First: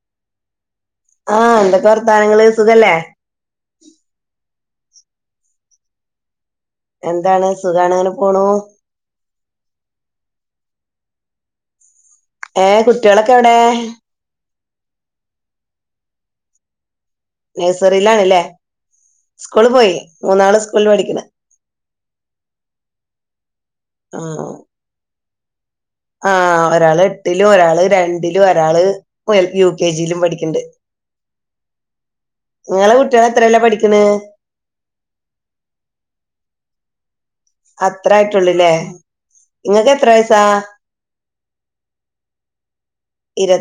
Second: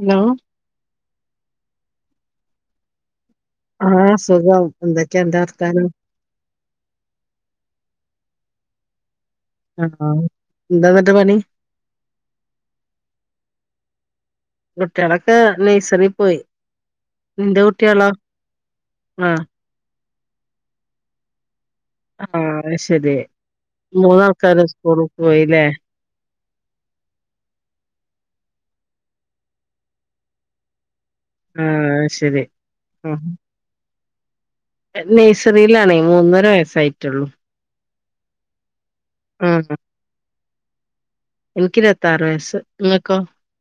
Hello ആ ന്തൊക്കെ വർത്താനങ്ങള് സുഖല്ലേ ആ സുഖം എന്തൊക്കെ അന്റെ വർത്താനം എന്താണ് സുഖാണ് അങ്ങനെ പോണൂ അ ആ എന്തന്നട്ട് പണി ഏഹ് കുട്ട്യേളൊക്കെ എവിടെ കുട്ട്യേളൊക്കെ നെയ്സറി പോയി നിന്റെ കുട്ടികളോ നഴ്സറിലാണ് ലെ ആഹ് സ്കൂള് പോയി മൂന്നാള് സ്കൂളിൽ പഠിക്കണ് ആഹ് അയ്ശരി ആഹ് മൂന്നാൾക്കാര് സ്കൂള് പോയിലെ ആഹ് ഒരാള് എട്ടിലും ഒരാള് രണ്ടിലും ഒരാള് എൽ യു കെ ജിലും പഠിക്ക്ണ്ട് ആഹ് ശരി ങ്ങളെ കുട്ട്യാൾ ത്രെലാ പഠിക്ക്ണെ നയ്സറിലാണേ മൂന്നര വയസ്സായിട്ടുള്ളു അത്രായിട്ടുള്ളൂല്ലേ ആഹ് ങ്ങക്ക് എത്ര വയസാ താർ വയസ്സ് നിങ്ങക്കോ ഇരുവ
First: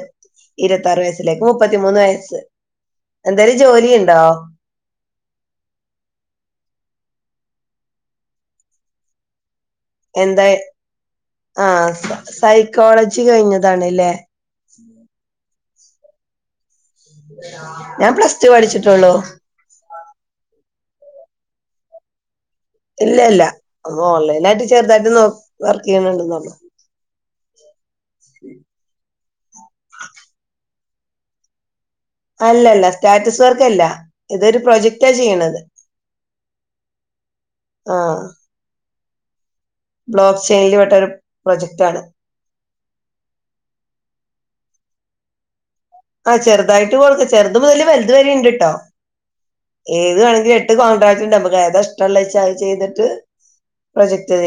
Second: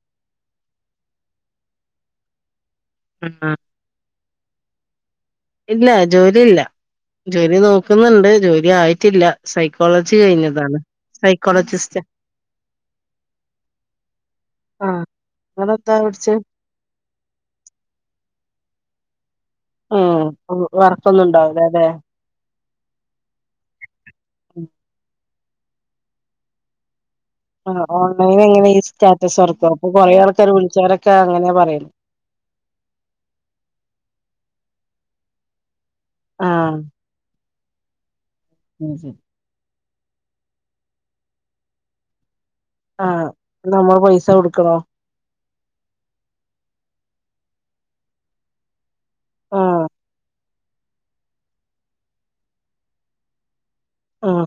ഇരുവത്താർ വയസ് ലേ ക്ക് മുപ്പത്തിമൂന്ന് വയസ്സ് ആഹ് എന്തേലും ജോലി ഇണ്ടോ ഇല്ല ജോലി ഇല്ല ജോലി നോക്ക്ന്ന്ണ്ട് ജോലി ആയിറ്റില്ല സൈക്കോളജി എന്താ കഴിഞ്ഞതാണ് ആഹ് സൈക്കോളജിസ്റ്റ് സൈക്കോളജി കഴിഞ്ഞതാണ് ലേ ങ്ങളെന്താ പഠിച്ചേ ഞാൻ പ്ലസ് ടു പഠിച്ചിട്ടുള്ളു മ് വർക്കൊന്നും ഉണ്ടാവൂല്ല ല്ലേ ഇല്ല ഇല്ല ഉം ഹോൺലൈനായിട്ട് ചെർതായിട്ട് നോ വർക്ക് ചെയ്യണ് ണ്ട്ന്നെള്ളു ആഹ് ഓൺലൈൻ എങ്ങനെ ഈ സ്റ്റാറ്റസ് വർക്കോ ഇപ്പൊ കൊറേ ആൾക്കാർ വിളിച്ചോരൊക്കെ അങ്ങനെയ പറയ് അല്ലല്ല സ്റ്റാറ്റസ് വർക്കല്ല ഇതൊരു പ്രൊജക്റ്റാ ചെയ്യണത് ആഹ് ആഹ് [inaudible] ബ്ലോക്ക് ചെയിനില് പെട്ടൊരു പ്രൊജക്റ്റാണ് ആഹ് നമ്മൾ പൈസ കൊടുക്കണോ ആഹ് ചെർതായിട്ട് കൊടുക്ക ചെർത് മുതല് വൽത് വരെ ഇണ്ട് ട്ടോ ആഹ് ഏത് വേണങ്കിലും എട്ട് കോൺട്രാക്ട് ഇണ്ട് മ്മക്ക് ഏതാ ഇഷ്ടള്ളച്ചാ അത് ചെയ്ത്ട്ട് ആഹ്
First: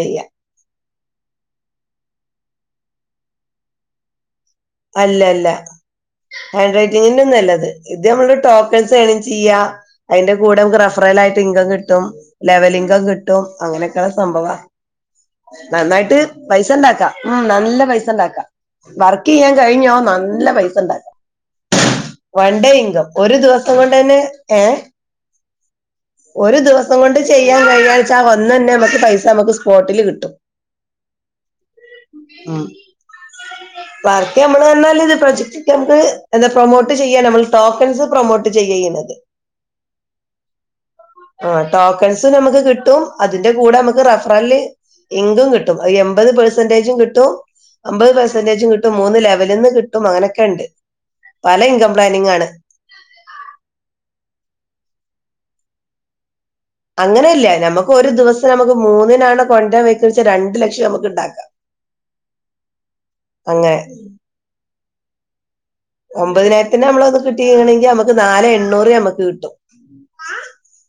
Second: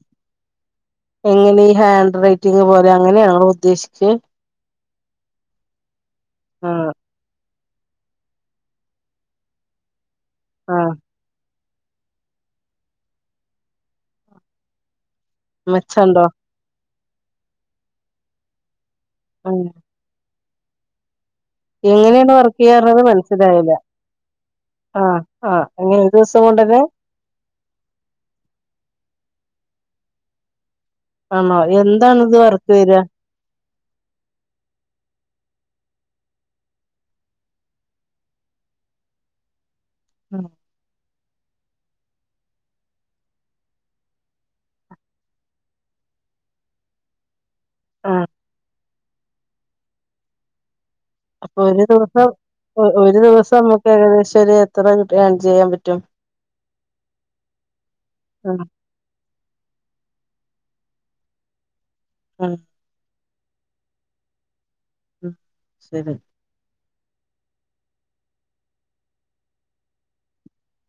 എങ്ങനെ ഹാൻഡ്റൈറ്റിംഗ് പോലെ ങ്ങനെയാണോ ഉദ്ദേശിച്ചെ അല്ലല്ല ആഹ് ഹാൻഡ്റൈറ്റിങ്ങിന്റൊന്നല്ലത് ഇത് അമ്മള് ടോക്കൺസ് ഏണിങ് ചെയ്യ അയ്ന്റെ കൂടെ മ്മക്ക് ആഹ് റഫറൽ ആയിട്ട് ഇൻകം കിട്ടും ലെവലിംഗ കിട്ടും അങ്ങനൊക്കെയള്ള സംഭവ നന്നായിട്ട് മെച്ചണ്ടോ പൈസ ഇണ്ടാക്കാം ഉം നല്ല പൈസ ഇണ്ടാക്കാം വർക്ക് ചെയ്യാൻ ഉം കഴിഞ്ഞോ നല്ല പൈസ ഉണ്ടാക്കാം എങ്ങനെയാണ് വൺ വർക്ക് ഡേ ചെയ്യാറുള്ളത് ഇൻകം ഒരു മനസ്സിലായില്ല ദിവസം കൊണ്ട് തന്നെ ഏഹ ആഹ് ആഹ് എങ്ങനെ ദിവസം ഒരു കൊണ്ടന്നെ ദിവസം കൊണ്ട് ചെയ്യാൻ കഴിഞ്ഞാഴ്ചാ ഒന്നന്നെ നമുക്ക് പൈസ നമുക്ക് സ്പോട്ടില് കിട്ടും ആണോ എന്താണ ഇത് ഉം വർക്ക് വരിക വർക്ക് നമ്മള് വന്നാൽ ഇത് പ്രൊജക്ട് ഒ നമുക്ക് എന്താ പ്രൊമോട്ട് ചെയ്യാം നമ്മൾ ടോക്കൺസ് പ്രൊമോട്ട് ചെയ്യാം ചെയ്യുന്നത് ആഹ ആ ടോക്കൺസ് നമുക്ക് കിട്ടും അതിന്റെ കൂടെ നമുക്ക് റഫറല് എങ്കും കിട്ടും എൺപത് പെർസെന്റേജും കിട്ടും അമ്പത് ആഹ് പെർസെന്റേജും കിട്ടും മൂന്ന് ലെവലിൽ നിന്ന് കിട്ടും അങ്ങനെയൊക്കെ ഉണ്ട് പല അപ്പൊ ഒരു ഇൻകം ദിവസം പ്ലാനിങ് ആണ് ഒരു ദിവസം നമുക്ക് ഏകദേശം ഇത്രിട്ട ചെയ്യാൻ പറ്റും അങ്ങനെല്ല നമുക്ക് ഒരു ദിവസം ആഹ് നമുക്ക് മൂന്നിനാണ് കൊണ്ട വ രണ്ട് ലക്ഷം നമുക്ക് ഉണ്ടാക്കാം ഉം അങ്ങനെ ഉഹ ഒമ്പതിനായിരത്തിന് നമ്മളൊന്ന് കിട്ടിണെങ്കിൽ നമ്മുക്ക് നല് എണ്ണൂറ് നമ്മുക്ക് കിട്ടും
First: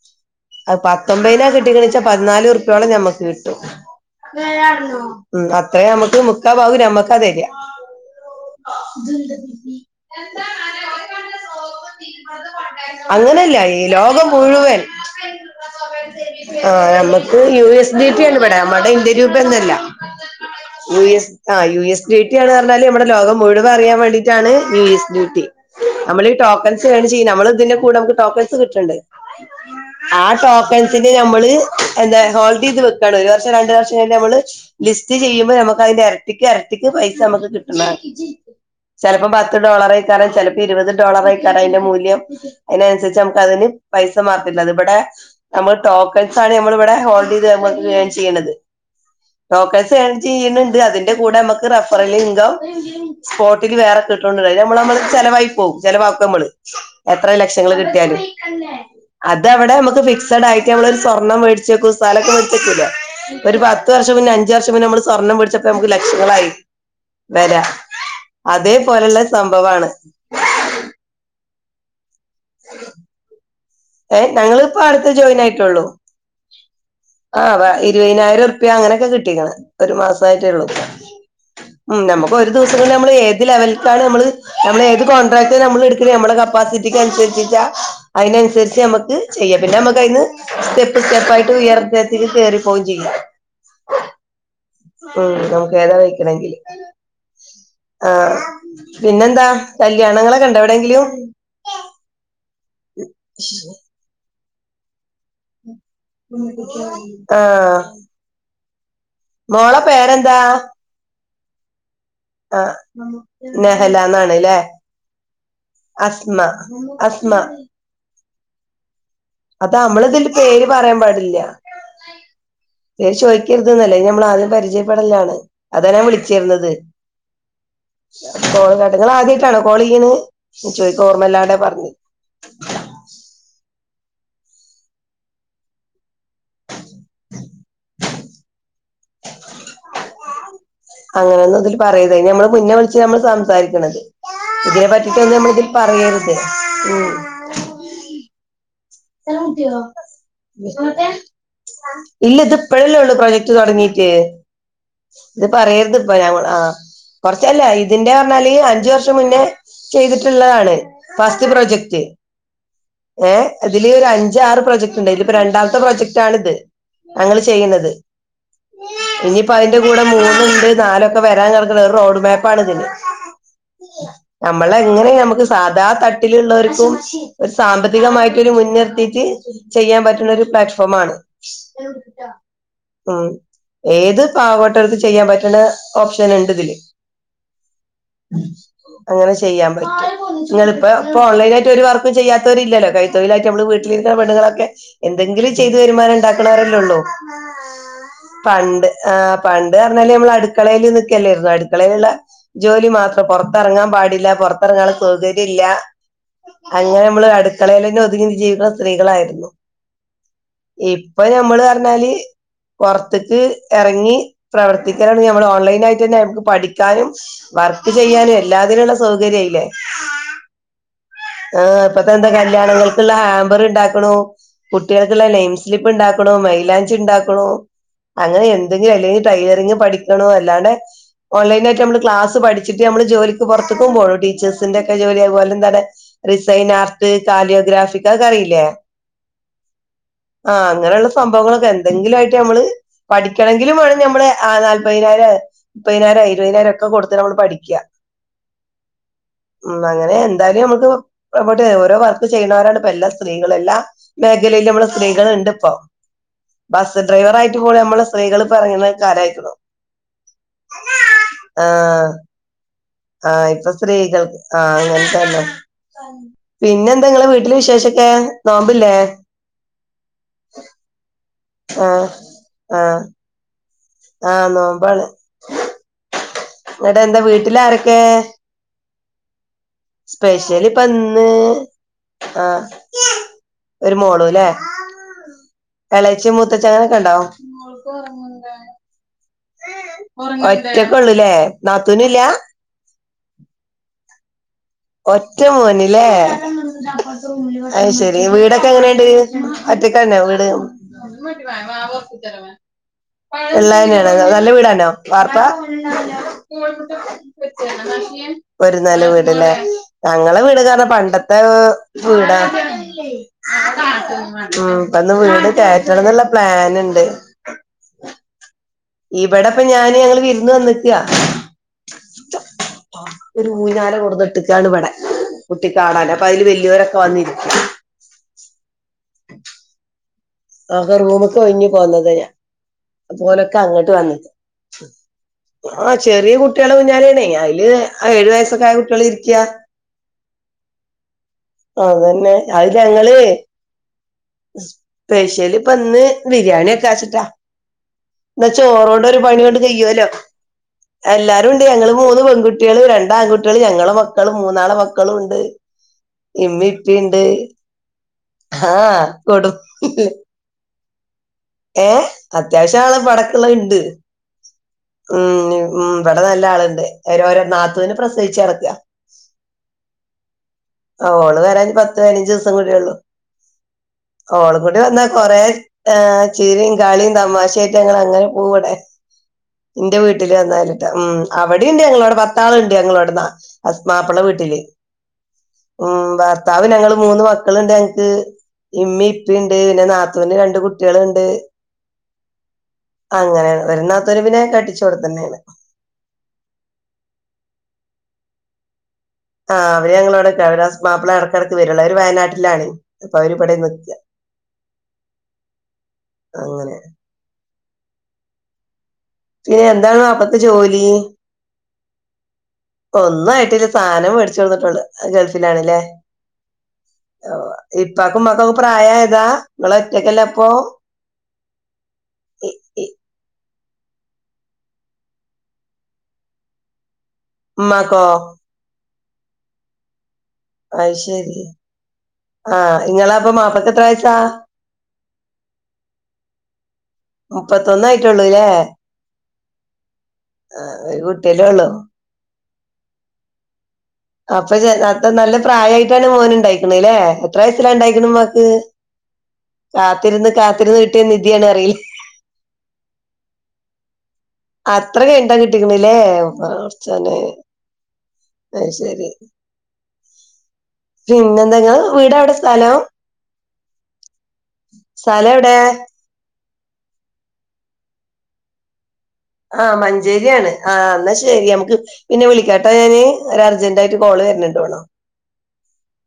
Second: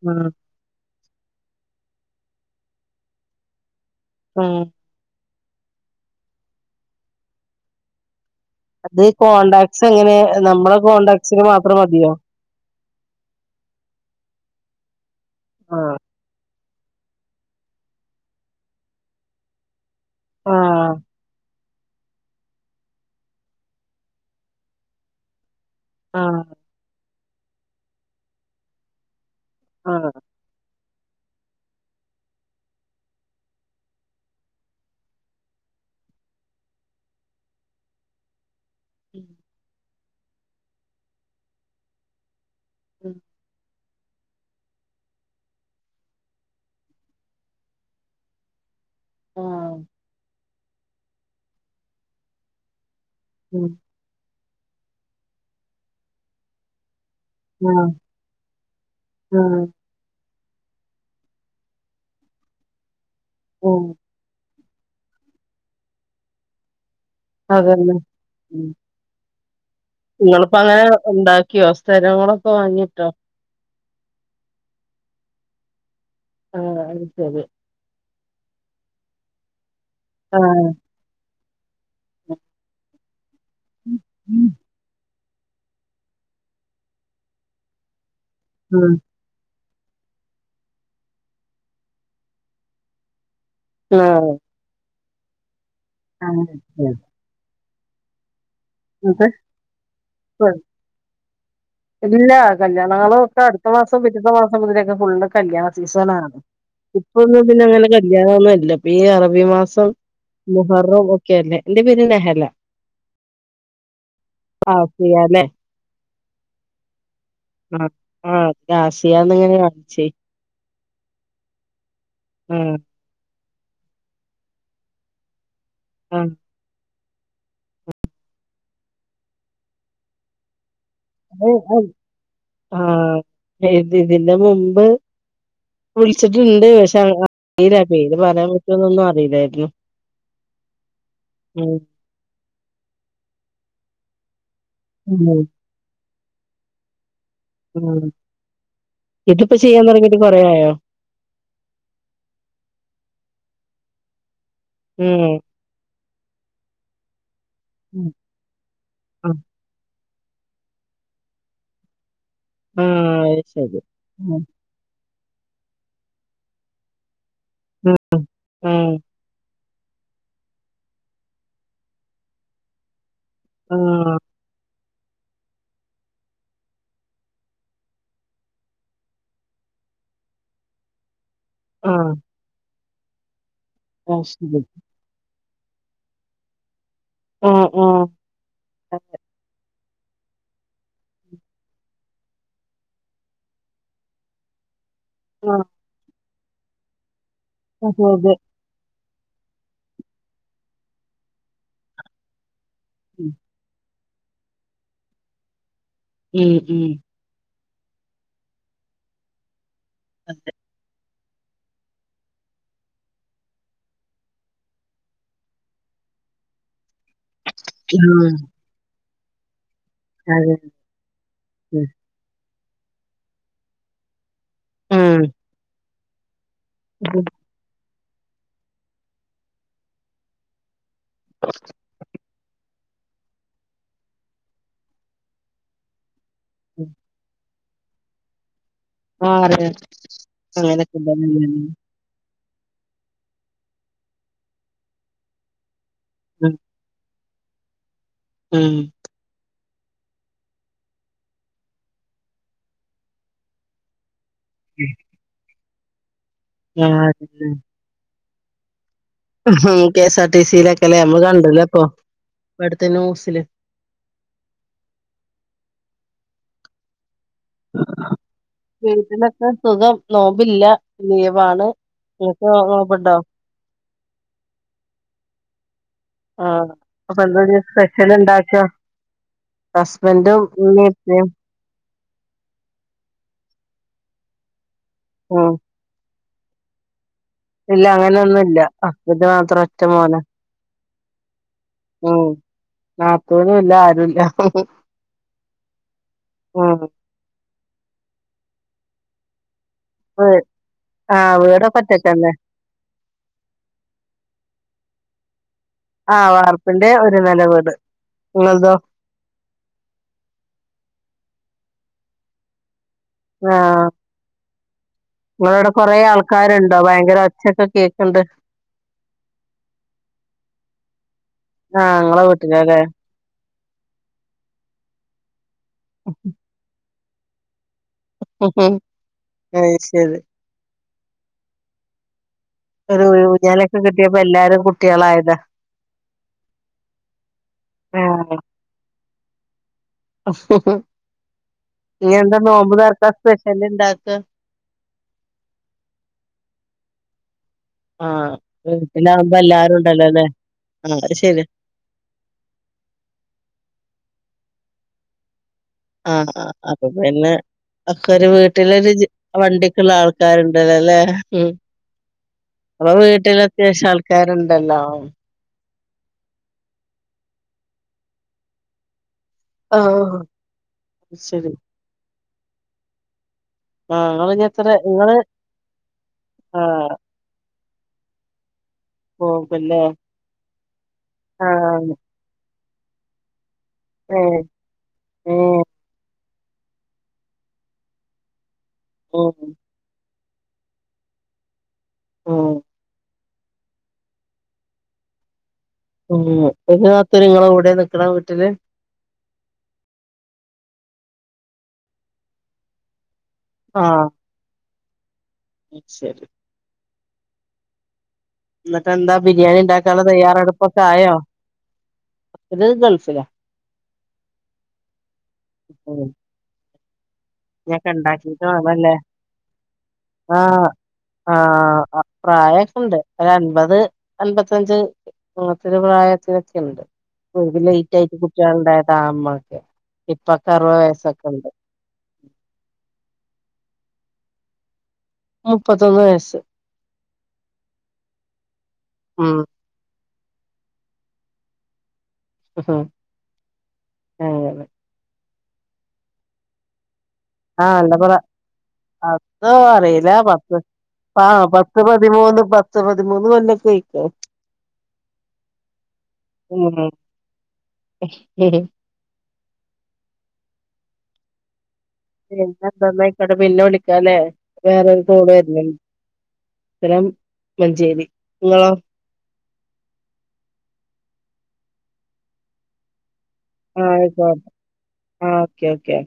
ഉം പത്തൊമ്പതിനാ കിട്ട കണിച്ചാ പതിനാലല്റുപോളം ഞമ്മക്ക് കിട്ടും ആഹ് ഉ അത്രേ നമുക്ക് മുക്കാ പാവു നമ്മക്ക് തരിക അത് കോണ്ടാക്ട്സ് എങ്ങനെ നമ്മള കോടാക്ട്സിന് മാത്രം മതിയോ അങ്ങനല്ല ഈ ലോകം മുഴുവൻ ആഹ ആ ഞമ്മുക്ക് യു എസ് ഡിപ ആണ് ഇവിടെ നമ്മുടെ ഇന്ത്യ രവൂപ ഒന്നല്ല ആഹ് യഎസ് ആ യു എസ് ഡ്യൂട്ടി ആന്ന് പറഞ്ഞാല് ഇമ്മടെ ലോകം മുഴുവൻ അറിയൻ വേണ്ടിട്ടാണ് യു എസ് ഡ്യൂട്ടി നമ്മൾഈ ആഹ് ടോക്കൻസ് വേണം ചെയ്യ നമ്മള് ഇതിന്റെ കൂടെ നമുക്ക് ടോക്കൻസ് കിട്ടണ്ട് ആഹ് ആ ടോക്കൻസ് നമ്മൾ എന്താ ഹോൾഡ് ചെയ്ത് വെക്കാണ് ഒരു വർഷം രണ്ട വർഷം നമ്മൾ ലിസ്റ്റ് ചെയ്യ്പോ നമു ര അരട്ടിക്ക് എരട്ടിക്ക് പൈസ നമുക്ക് കിട്ടുന്ന ചിലപ്പോ പത്ത് ഡോളർ ആയിക്കാറൻ ചിലപ്പോ ഇരുപത് ഡോളർ ആയിക്കാറ അതിന്റെ മൂല്യം അതിനനുസരിച്ച് നമുക്ക് അതിന് പൈസ മാത്രല്ല അത് ഇവിടെ നമ്മൾ ടോക്കൺസ ആണ് നമ്മൾ ഇവിടെ ഹോൾഡ് ചെയ്ത് ന ചെയ്യണത് ആഹ് ഡോക്കേഴ്സ് എൻ ചെയ്യുന്നുണ്ട് അതിന്റെ കൂടെ നമ്മുക്ക് റഫറൽ ഇകം ഉം സ്പോട്ടിൽ വേറെ കിട്ടണ്ടിണ്ട നമ്മള് നമ്മള് ചിലവായി പോകും ചിലവാക്കും നമ്മള് എത്ര ലക്ഷങ്ങൾ ആഹ് കിട്ടിയാലും ആഹ് അത്വിടെ നമുക്ക് ഫിക്സ് ട്ട് ഒരു സ്വർണം മേടിച്ചക്കും സ്ഥലൊെ മേടിച്ചക്ക ഒരു ഉം പത്ത് വർഷം അഞ് അഞ്ചു വർഷംമുന്നേ നമ്മൾ സ്വർണം പിടിച്ചപ്പോ നമുക്ക് ലക്ഷങ്ങളായി വരാ അതന്നെ ഉം അതേപോലുള്ള സംഭവമാണ് നിങ്ങളിപ്പോ അങ്ങനെ ഉണ്ടാക്കിയോ സ്ഥലങ്ങളൊക്കെ വാങ്ങിട്ടോ ഏ ഞങ്ങിപ്പോ അടുത്ത് ജോയിൻ ആയിട്ടുള്ളൂ ആഹ് അത് ആ ശരി വ ഇരുപതിനായിരം ുപ്യ അങ്ങനെയൊക്കെ കിട്ടിക്കണ ഒരു ആഹ് മാസയിട്ടേള്ളൂ ഉ നമുക്ക് ഒരു ദിവസം നമ്മൾ ഏത് ലെവലിലാണ് നമ്മള് നമ്മ ഏത് കൊ നമ്മൾ എടുക്ക നമ്മടെ കപ്പാസിറ്റിക്ക്നുസരിച്ചാ അതിനനുസരിച്ച് ഉം നമുക്ക് ചെയ്യണം പിന്നെ നമുക്കതിന്ന് സ്റ്റെപ്പ് സ്റ്റെപ്പായിട്ട് ഉയർന്നേക്ക് കയറി പോകയും ചെയ്യാം ആഹ ഉം നമുക്ക് ഏതാ വഴിക്കണമെങ്കിൽ ആ എന്നിട്ട് പിന്നെന്താ കല്യാണങ്ങളൊക്കെ ഉണ്ടോ എവിടെങ്കിലും കല്യാണങ്ങളും ഒക്ക അടുത്തമാസം പിറ്റത്ത മാസം ങ്ങളിലൊക്കെ ഫുള്ണ്ട് കല്യാണ സീസൺ ആ ഇപ്പൊന്നും പിന്നെ ആഹ് അങ്ങനെ കല്യാണ ഒന്നും ഇല്ല ഈ അറബി മോളെ മാസം പേരെന്താ മുഹറം ഒക്കെ അല്ലേ എന്റെ പേര് നെഹല ആ നെഹലന്നണല്ലേ ആസിയ അല്ലേ അസ്മ അസ്മ ആ ആ അ അത നമ്മള ഇതില് പേര് പറയാൻ പാടില്ല ആ പേര് ചോദിക്കരുത് ന്നല്ലേ ഞമ്മൾ ആദ്യം പരിചയപ്പെടലാണ് അതാനാ ആ വിളിച്ചിരുന്നത് കോളിങ്ങാട്ടങ്ങ ആദ്യട്ടാണോ കോളീന് ചോദിക്ക ഓർമ്മല്ലാടെ അത് പറഞ്ഞു ആ ഇത് ഇതിന്റെ മുമ്പ് വിളിച്ചിട്ടുണ്ട് പക്ഷെ [unintelligible] ഇത് പറയാൻ പറ്റുവന്നൊന്നും അറിയില്ലായിരുന്നു അങ്ങനെയൊന്നും ഉം. അതില് പറയര്ത് അതിന നമ്മള് മുന്നെ വിളിച്ച് നമ്മള് സംസാരിക്കണത് ഇതിനെ പറ്റിട്ട ഒന്നും ഉം. നമ്മൾ ഇതിൽ പറയരുത് ഉ ഉം ഇതിപ്പോ ചെയ്യാൻ തുടങ്ങിയിട്ട് കൊറേ ആയോ ഇല്ല ഇത് ഇപ്പഴല്ലേ യുള്ളൂ പ്രോജക്ട് തുടങ്ങി ഉം. ഇത് പറയരുത് ഇപ്പ ഞങ്ങ ആ കുറച്ചല്ല ഉം. ഇതിന്റെ പറഞ്ഞാല് അഞ്ച് വർഷം ആ മുന്നേ ചെയ്തിട്ടുള്ളതാണ് ഫാസ്റ്റ് പ്രോജക്ട് ആ, ഏ അത് ശരി ഇതില് ഒരു അഞ്ച് ഉം. ആറ് പ്രൊജക്ട് ഇണ്ടയ്ല് ഇപ്പോ രണ്ടാമത്തെ പ്രോജക്ട് ആണ് ഇത്. ഞങ്ങള് ഉം ഏഹ് ഇപ്പൊ അയ്ന്റെ കൂടെ മൂന്നുണ്ട് നാലൊക്കെ വരാൻ കടക്ക്ണ്. ഒറു റോഡ് മാപ്പാണ് ഇതിന്. നമ്മളെങ്ങനിം ഞമ്മക്ക് സാദാ തട്ടില്ള്ളോര്ക്കും ഒരു സാമ്പത്തികമായി ട്ടൊര് മുൻനിർത്തീട്ട് ചെയ്യാൻ പറ്റ്ണ ഒരു പ്ലാറ്റ്ഫോമാണ്. ആ ആ ഉം ആ, ഏത് ശരി പാവപ്പെട്ടോ ൽക്കും ചെയ്യാൻ പറ്റ്ണ ഓപ്ഷൻ ഇണ്ട് ഇതില്. ആ ആ ആ അങ്ങനെ ചെയ്യാൻ പ റ്റും ഇങ്ങള്പ്പ ഇപ്പൊ ഓൺലൈൻ ആയിട്ട് ഒരു വർക്കും ചെയ്യാത്തോരില്ല്യ ലോ കൈ തൊയ്ലായിട്ട് നമ്മള് വീട്ടിലിരിക്ക്ണ പെണ്ണ്ങ്ങളൊക്കെ എന്തെങ്കിലും ചെയ്ത് വരുമാനണ്ടാക്ക്ണോല്ലൊള്ളൂ. ഉണ്ടാക്കണവരല്ലേള്ളൂ അതെ അതെ പണ്ട് ആഹ് പണ്ട് അർഞ്ഞാല് നമ്മള് അടുക്കളേല് നിക്കല്ലേര്ന്നു അടുക്കളേല്ള്ള ജോലി മാത്രം പൊറത്തെറങ്ങാൻ പാടില്ല പൊറത്തെറങ്ങാള്ള സൗകര്യം ഇല്ല്യാ ഉം ഉം ഉം. അങ്ങനെമ്മള് അടുക്കളേലെന്നെ ഒതുങ്ങി ന്ന് ജീവിക്ക്ണ സ്ത്രീകളായിരുന്നു. ഇപ്പൊ ഞമ്മള് പറഞ്ഞാല് പൊറത്ത്ക്ക് എറങ്ങി പ്രവർത്തിക്കലൊടങ്ങി നമ്മൾ ഓൺലൈൻ ആയിട്ടന്നെ നമക്ക് പഠിക്കാനും വർക്ക് ചെയ്യാനും എല്ലാതിനുള്ള സൗകര്യ ആയിലേ ആ, അതെ ആഹ് ഇപ്പത്തെന്താ കല്യാണങ്ങൾക്ക്ള്ള ഹാമ്പർ ഇണ്ടാക്ക്ണൂ ഉം കുട്ടികൾക്ക്ള്ള നെയിം സ്ലിപ്പ് ഇണ്ടാക്ക്ണൂ മൈലാഞ്ചി ഇണ്ടാക്ക്ണൂ അങ്ങനെ എന്തെങ്കിലും അല്ലെങ്കി ടൈലറിങ് പഠിക്ക്ണൂ അല്ലാണ്ടെ ഓൺലൈനായിട്ട് നമ്മള് ക്ലാസ് ത്ത് പഠിച്ചിട്ട് നമ്മള് ജോലിക്ക് പൊറത്ത്ക്കും പോണു ടീച്ചേഴ്സിന്റെക്കെ ജോലി അതു പോലെന്താണെ റിസൈൻ ആർട്ട് കാലിയോഗ്രാഫിക്ക് അഹ് ഒക്കെ അറിയില്ലേ ആഹ് അറിയാം ആഹ് അങ്ങനെള്ള അങ്ങനൊക്കെണ്ടല്ലേ സംഭവങ്ങളൊക്കെ എന്തെങ്കിലു ആയി ട്ട് അമ്മള് പഠിക്കണെങ്കിലും മാണം ഞമ്മള് ആഹ് നാല്പയിനായിരൊ, മുപ്പതിനായിരൊ, ഉം ഇരുപതിനായിരൊക്ക കൊട് ത്ത് ഞമ്മള് പഠിക്ക്യാ ഉം ഉം അങ്ങനെ എന്തായാലും ഞമ്മക്ക്പ്പൊ എവടെ ഓരോ വർക്ക് ചെയ്യ്ണോരാണ് ഇപ്പ എല്ലാ സ്ത്രീകള് എല്ലാ മേഖലേലും അമ്മളെ സ്ത്രീകള് ഇണ്ട്പ്പൊ ആഹ് ബസ്സ് അതന്നെ ഡ്രൈവറായിട്ട് പോലും അമ്മള് സ്ത്രീകള്പ്പ എറങ്ങ്ണ് ഉം ഹ് K S R T C യിലൊക്കെല്ലേ നമ്മള് കണ്ട്ല്ലേ ഇപ്പൊ ആഹ് ആഹ് ഇപ്പ സ്ത്രീകൾക്ക് ആഹ് അങ്ങൻതന്നെ പിന്നെന്താ ഇങ്ങളെ വീ വീട്ട്ലൊക്കെ സുഖം നോമ്പില്ലാ. ലീ വാണ് ആഹ് നിനക്ക് നോ ആഹ് നോമ്പ്ണ്ടോ ആഹ് നോമ്പാണ് ആഹ് ഇങ്ങട്ട് എന്താ അപ്പൊ എന്താഞ്ഞ് വീട്ടിലാരൊക്കെ സ്പെഷ്യല് ഇണ്ടാക്കാ ഹസ്ബൻഡും ഉമ്മീം സ്പെഷ്യലിപ്പന്ന് ഇപ്പീം ആഹ് ഒരു മോളൂല്ലേ ഉം ച്ചിയും മുത്തച്ചനൊക്കണ്ടോ ഇല്ലാ അങ്ങനെയൊന്നൂല്ലാ ഹസ്ബൻഡ് മാത്രം ഒറ്റ മോനാ ഒറ്റക്കോള്ളുല്ലേ നാത്തൂന്ല്ലാ ഉം നാത്തൂനും ഇല്ലാ ആരൂല്ലാ ഒറ്റ മോന്ല്ലേ ഉം അയ് ശരി വീടൊക്കെ എങ്ങനേണ്ട് ഒറ്റക്കന്നെ വീട് ആഹ് വീടൊക്കെ ഒറ്റക്കന്നെ ഇള്ളേനാണോ നല്ല വീടാണോ വാർപ്പാ ആഹ് വാർപ്പിന്റെ ഒരു നെല വീട് ഇങ്ങൾതോ ഒരു നെല വീട്ല്ലേ ഞങ്ങളെ വീടൊക്കർഞാ പണ്ടത്തെ വീടാ ആ ഉം. ഇപ്പന്ന് വീട് നിങ്ങളവിടെ കൊറേ കയറ്റണംന്നുള്ള ആൾക്കാരുണ്ടോ പ്ലാന് ണ്ട്. ഭയങ്കര ഒച്ചയൊക്കെ കേക്കണ്ട് ഇവിടപ്പ ഞാന് ഞങ്ങള് വിര്ന്ന് വന്നക്കാ. ആ നിങ്ങളെ വീട്ടിലല്ലേ ഒരു ഊഞ്ഞാല കൊട്ന്നിട്ടക്കാണ് വടെ. കുട്ടിക്ക് ആടാൻ അപ്പൊ അയ്ല് വല്യോരൊക്കെ വന്നിരിക്ക്യാ. അത് ശരി. ആ ഹ റൂമ്ക്ക് ഒഴിഞ്ഞി പോന്നത ഞാ ഒരു ഊ ഊഞ്ഞാലൊക്കെ കിട്ടിയപ്പോ എല്ലാരും കുട്ടികളായത ആ ചെറിയ കുട്ടാളെ ഊഞ്ഞാലാണേ അയില് ആ. ഏഴു വയസൊക്ക ആയ കുട്ട്യാള് ഇരിക്ക്യാ ഇനി അതന്നെ എന്താ അത് നോമ്പതൊർക്കാ ഞങ്ങള് സ്പെഷല് ഇണ്ടാക്കാ സ്പെഷല് ഇപ്പന്ന് ബിരിയാണിക്കാച്ചിട്ടാ ആ ന്നാ ചോറോണ്ടൊരു വീട്ടിലാവുമ്പോ പണിയോണ്ട് എല്ലാരും കയ്യോലോ ഉണ്ടല്ലോ അല്ലേ ആ അത് ശരി എല്ലാരും ഉണ്ട് ഞങ്ങള് മൂന്ന് പെൺകുട്ടികള് രണ്ടാൺകുട്ടികള് ഞങ്ങള മക്കളും മൂന്നാളെ മക്കളും ഉണ്ട് അ ആ ഇമ്മി അപ്പൊ ഇപ്പിണ്ട് പിന്നെ ഒക്കൊരു വീട്ടിലൊരു ആഹ് ജ് കൊടും വണ്ടി ക്ക്ള്ള ആൾക്കാര്ണ്ടല്ലോ ല്ലെ ഏ അത്യാവശ്യ ആളെ വീട്ടിൽ [unintelligible] ഇണ്ട് അത്യാവശ്യം ആൾക്കാരുണ്ടല്ലോ ഉം ഉം ഇവിടെ നല്ല ആളുണ്ട് എര ഒര നാത്തൂന് പ്രസവിച്ച് കിടക്കാ ആ ഓള് ശരി വരാൻ പത്ത് പതിനഞ്ചിവസം കൂടിയൊള്ളൂ ആ നിങ്ങളിനി ഓള് എത്ര കൂടി വന്നാ നിങ്ങള് കൊറേ ഏ ആ ചിരീം കളീം തമാശേ ആയിട്ട് അങ്ങനെ പോവൂടെ പോകുമല്ലേ ന്റെ വീട്ടില് വന്നാലിട്ട് ഉം ആ അവിടെണ്ട് ഞങ്ങളോട് പത്താളുണ്ട് ഞങ്ങളോട് ന അസ്മാപ്പിള ഉം വീട്ടില് ഉം ഭർത്താവ് ഞങ്ങള് മൂന്ന് മക്കളിണ്ട് ഞങ്ങക്ക് ഇമ്മി ഉം ഇപ്പിണ്ട് പിന്നെ നാത്തൂന് രണ്ട് കുട്ടികളുണ്ട് ഉം അങ്ങനെയാ ഒരു നാത്തൂൻ പിന്നെ കെട്ടിച്ചോടെത്തന്നെയാണ് ഉം ഒരു നാത്തൂൻ നിങ്ങളെ കൂടെ നിക്കണ വീട്ടില് ആഹ് അവര് ഞങ്ങളോടക്ക അവര ഹസ് മാപ്പള ഇടക്കിടക്ക് വരുള്ളൂ അവര് വയനാട്ടിലാണ് അപ്പൊ അവര് ഇബടെ നിക്കാ ആഹ് ശരി എന്നിട്ട് എന്താ ബിരിയാണി പിന്നെ എന്താണ് ഇണ്ടാക്കാനുള്ള മാപ്പിളക്ക് തയ്യാറെടുപ്പൊക്കെ ജോലി ആയോ ഇത് ഗൾഫിലാ ഒന്നും ആയിട്ടില്ല സാധനം മേടിച്ചൊട്ന്നുട്ടുള്ളു ഗൾഫിലാണ്ല്ലേ ഉം ഓ ഇനിയൊക്കെ ഇപ്പാക്കും ഉണ്ടാക്കിട്ട് ഇമ്മാക്കൊക്കെ വേണല്ലേ പ്രായായതാ നിങ്ങള് ഒറ്റക്കല്ലാ അപ്പൊ ആ ഇ പ്രായൊക്കെ ഇ ഇണ്ട് ഒരു അൻപത് അത് അൻപത്തഞ്ച് [unintelligible] പ്രായത്തിനൊക്കെ ഇണ്ട് [unintelligible] ലേറ്റ് ഉമ്മാക്കോ ആയിട്ട് കുട്ടികളുണ്ടായതാ ആ മ്മാക്ക് ഇപ്പാക്ക് അറുപത് അത് വയസ്സൊക്കെ ശരി ഇണ്ട് ആഹ് ഇങ്ങള അപ്പൊ മാപ്പള്ക്ക് എത്ര വയസാ മുപ്പതൊന്ന് വയസ് മുപ്പത്തൊന്നായിട്ടുള്ളൂല്ലേ ഉം ആ ഒരു കുട്ട്യല്ലേ ഉള്ളൂ ഉം. അപ്പൊ അങ്ങനെ ചെൽ അത നല്ല പ്രായായിട്ടാണ് മോൻ ഉണ്ടായിക്ക്ണ്ല്ലേ എത്ര വയസ്സില ആഹ് നല്ല ഉണ്ടായിക്ക്ണു പ്രാ മ്മാക്ക് അതോ അറിയില്ല കാത്തിരുന്ന് പത്ത് കാത്തിരുന്ന് കിട്ടിയ ആഹ് നിധിയാണ് അറിയി പത്ത് പതിമൂന്ന് പത്ത് പതിമൂന്ന് കൊല്ലൊക്കെ അയ്ക്കണ് അത്ര കഴിന്ട്ടാ കിട്ടിക്കണ്ല്ലേ പടച്ചോനെ ത ശരി പിന്നെന്തങ്ങൾ പിന്നെ എന്താന്ന ഐക്കോട്ടെ പിന്നെ വിളിക്കാനേ വേറരുകോൾ സ്ഥലം എവിടെ വര്ണ് സ്ഥലം മഞ്ചേരി ഇങ്ങളോ ആ മഞ്ചേരിയാണ് ആ എന്ന ശരി നമുക്ക് പിന്നെ വിളിക്കാട്ടാ ഞാന് ഒര് അർജന്റ് ആഹ് ആയിട്ട് കോള് വര്ണ് ആയിക്കോട്ടെ ണ്ടോണു ആഹ് ഓക്കെ ഓക്കെ